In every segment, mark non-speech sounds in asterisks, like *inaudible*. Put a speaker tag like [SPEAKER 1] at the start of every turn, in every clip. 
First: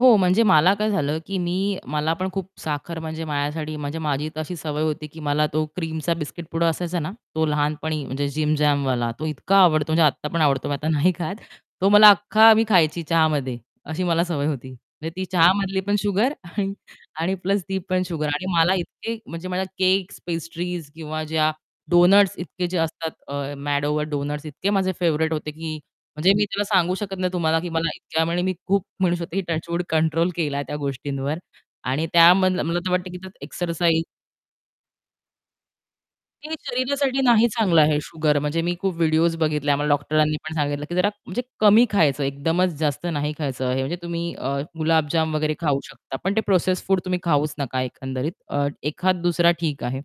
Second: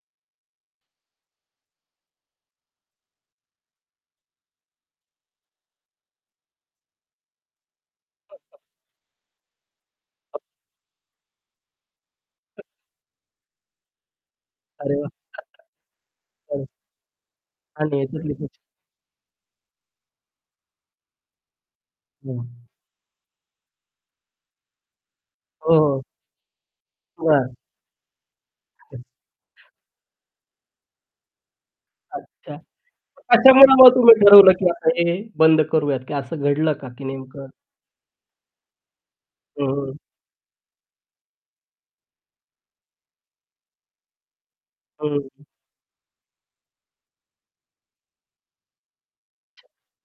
[SPEAKER 1] हो, म्हणजे मला काय झालं की मी मला पण खूप साखर म्हणजे माझ्यासाठी म्हणजे माझी तशी सवय होती की मला तो क्रीमचा बिस्किट पुडा असायचा ना, तो लहानपणी म्हणजे JIM-JAM वाला तो इतका आवडतो, म्हणजे आत्ता पण आवडतो मी आता नाही खात तो मला अख्खा मी खायची चहामध्ये. अशी मला सवय होती.
[SPEAKER 2] अरे
[SPEAKER 1] म्हणजे
[SPEAKER 2] वाह!
[SPEAKER 1] ती चहामधली पण शुगर
[SPEAKER 2] *unintelligible*
[SPEAKER 1] आणि आणि प्लस ती पण शुगर आणि
[SPEAKER 2] *unintelligible*
[SPEAKER 1] मला इतके म्हणजे माझ्या केक्स, पेस्ट्रीज किंवा ज्या डॉनट्स
[SPEAKER 2] हं.
[SPEAKER 1] इतके जे असतात अ, MAD OVER DONUTS इतके माझे फेव्हराइट होते
[SPEAKER 2] हो,
[SPEAKER 1] की
[SPEAKER 2] हो.
[SPEAKER 1] म्हणजे मी त्याला सांगू शकत नाही
[SPEAKER 2] बरं.
[SPEAKER 1] तुम्हाला की मला इतक्या म्हणजे मी खूप म्हणू शकते की
[SPEAKER 2] *chuckles*
[SPEAKER 1] टचवूड कंट्रोल केलाय त्या गोष्टींवर आणि त्या
[SPEAKER 2] अच्छा.
[SPEAKER 1] मन मला तर वाटतं की
[SPEAKER 2] याचामुळे मग
[SPEAKER 1] एक्सरसाइज
[SPEAKER 2] तुम्ही ठरवलं की आता हे बंद करूयात की असं
[SPEAKER 1] हे
[SPEAKER 2] घडलं का की
[SPEAKER 1] शरीरासाठी नाही
[SPEAKER 2] नेमकं?
[SPEAKER 1] चांगलं आहे शुगर, म्हणजे मी खूप व्हिडिओज बघितल्या आम्हाला
[SPEAKER 2] हं.
[SPEAKER 1] डॉक्टरांनी पण सांगितलं की जरा म्हणजे कमी खायचं. एकदमच जास्त नाही खायचं आहे म्हणजे तुम्ही अ, गुलाबजाम
[SPEAKER 2] हं.
[SPEAKER 1] वगैरे खाऊ शकता. पण ते प्रोसेस्ड फूड तुम्ही खाऊच नका एकंदरीत. अ, एखाद दुसरा ठीक आहे.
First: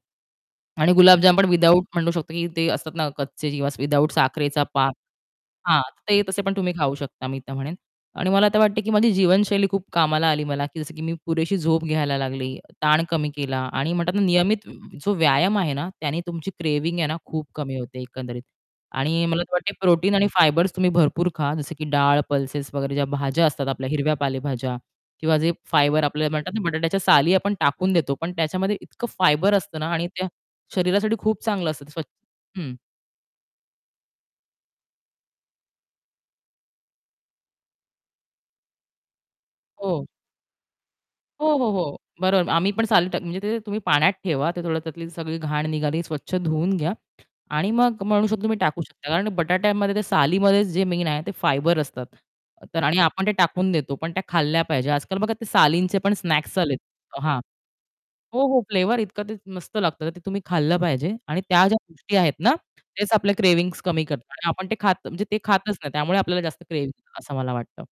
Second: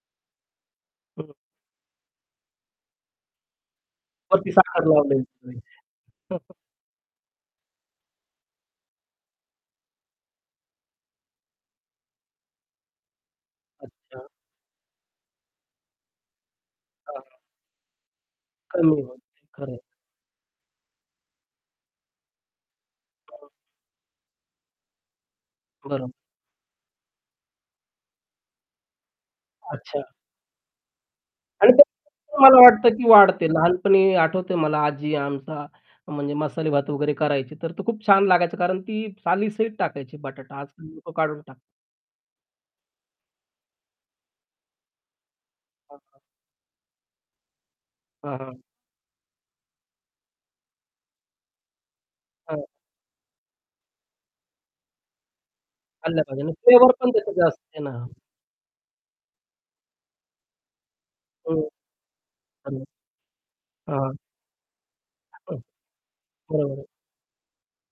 [SPEAKER 1] आणि
[SPEAKER 2] हं.
[SPEAKER 1] गुलाबजाम पण विदआऊट म्हणू शकतो की ते असतात ना कच्चे किंवा विदआऊट
[SPEAKER 2] वरती
[SPEAKER 1] साखरेचा
[SPEAKER 2] साखर
[SPEAKER 1] पाक.
[SPEAKER 2] लावून द्यायची.
[SPEAKER 1] हां, ते तसे पण
[SPEAKER 2] *chuckles*
[SPEAKER 1] तुम्ही खाऊ शकता मी तर म्हणेन. आणि मला आता वाटत की माझी जीवनशैली खूप कामाला आली मला, जसं की मी पुरेशी झोप घ्यायला लागली, ताण कमी केला आणि म्हणतात ना,
[SPEAKER 2] अच्छा.
[SPEAKER 1] नियमित जो व्यायाम आहे ना, त्याने तुमची क्रेविंग आहे ना,
[SPEAKER 2] हां.
[SPEAKER 1] खूप कमी होते एकंदरीत
[SPEAKER 2] कमी होत
[SPEAKER 1] आणि मला
[SPEAKER 2] खरं
[SPEAKER 1] वाटत
[SPEAKER 2] आहे.
[SPEAKER 1] प्रोटीन आणि फायबर्स तुम्ही भरपूर खा जसं की डाळ, पल्सेस वगैरे ज्या भाज्या
[SPEAKER 2] *unintelligible*
[SPEAKER 1] असतात आपल्या, हिरव्या पालेभाज्या किंवा जे फायबर
[SPEAKER 2] बरोबर.
[SPEAKER 1] आपल्याला म्हणतात ना, बटाट्याच्या साली आपण टाकून देतो पण त्याच्यामध्ये इतकं फायबर असतं ना
[SPEAKER 2] अच्छा.
[SPEAKER 1] आणि ते शरीरासाठी खूप
[SPEAKER 2] आणि
[SPEAKER 1] चांगलं असतं ते स्व
[SPEAKER 2] *unintelligible* मला
[SPEAKER 1] हं.
[SPEAKER 2] वाटतं की वाढते. लहानपणी आठवतंय मला आजी आमचा म्हणजे मसाले भात वगैरे करायची. तर तो खूप छान लागायचा कारण ती साली सहित
[SPEAKER 1] हो.
[SPEAKER 2] टाकायची बटाटा आज-काल लोक काढून
[SPEAKER 1] हो,
[SPEAKER 2] टाकतात.
[SPEAKER 1] हो, हो. बरोबर आम्ही पण साली टाक म्हणजे ते तुम्ही पाण्यात ठेवा, ते थोडं त्यातली सगळी घाण
[SPEAKER 2] हां,
[SPEAKER 1] निघाली,
[SPEAKER 2] हां.
[SPEAKER 1] स्वच्छ धुवून घ्या आणि मग म्हणू
[SPEAKER 2] हां,
[SPEAKER 1] शकतो तुम्ही
[SPEAKER 2] हां.
[SPEAKER 1] टाकू शकता. कारण बटाट्यामध्ये ते सालीमध्ये जे मेन आहे, ते फायबर असतात.
[SPEAKER 2] हां.
[SPEAKER 1] तर आणि आपण ते टाकून देतो पण त्या खाल्ल्या पाहिजे. आज-काल बघा ते सालींचे पण
[SPEAKER 2] खाल्लं पाहिजे आणि
[SPEAKER 1] स्नॅक्स आलेत.
[SPEAKER 2] फ्लेवर पण त्याचं
[SPEAKER 1] हां.
[SPEAKER 2] जास्त आहे ना?
[SPEAKER 1] हो, हो. फ्लेवर इतकं ते मस्त लागतं ते तुम्ही खाल्लं पाहिजे आणि
[SPEAKER 2] हं.
[SPEAKER 1] त्या ज्या गोष्टी आहेत ना
[SPEAKER 2] *unintelligible*
[SPEAKER 1] तेच आपल्या क्रेविंग कमी
[SPEAKER 2] हां.
[SPEAKER 1] करतात. आणि आपण ते खात म्हणजे ते
[SPEAKER 2] *chuckles*
[SPEAKER 1] खातच नाही त्यामुळे आपल्याला जास्त
[SPEAKER 2] बरोबर आहे.
[SPEAKER 1] क्रेविंग असं मला वाटतं.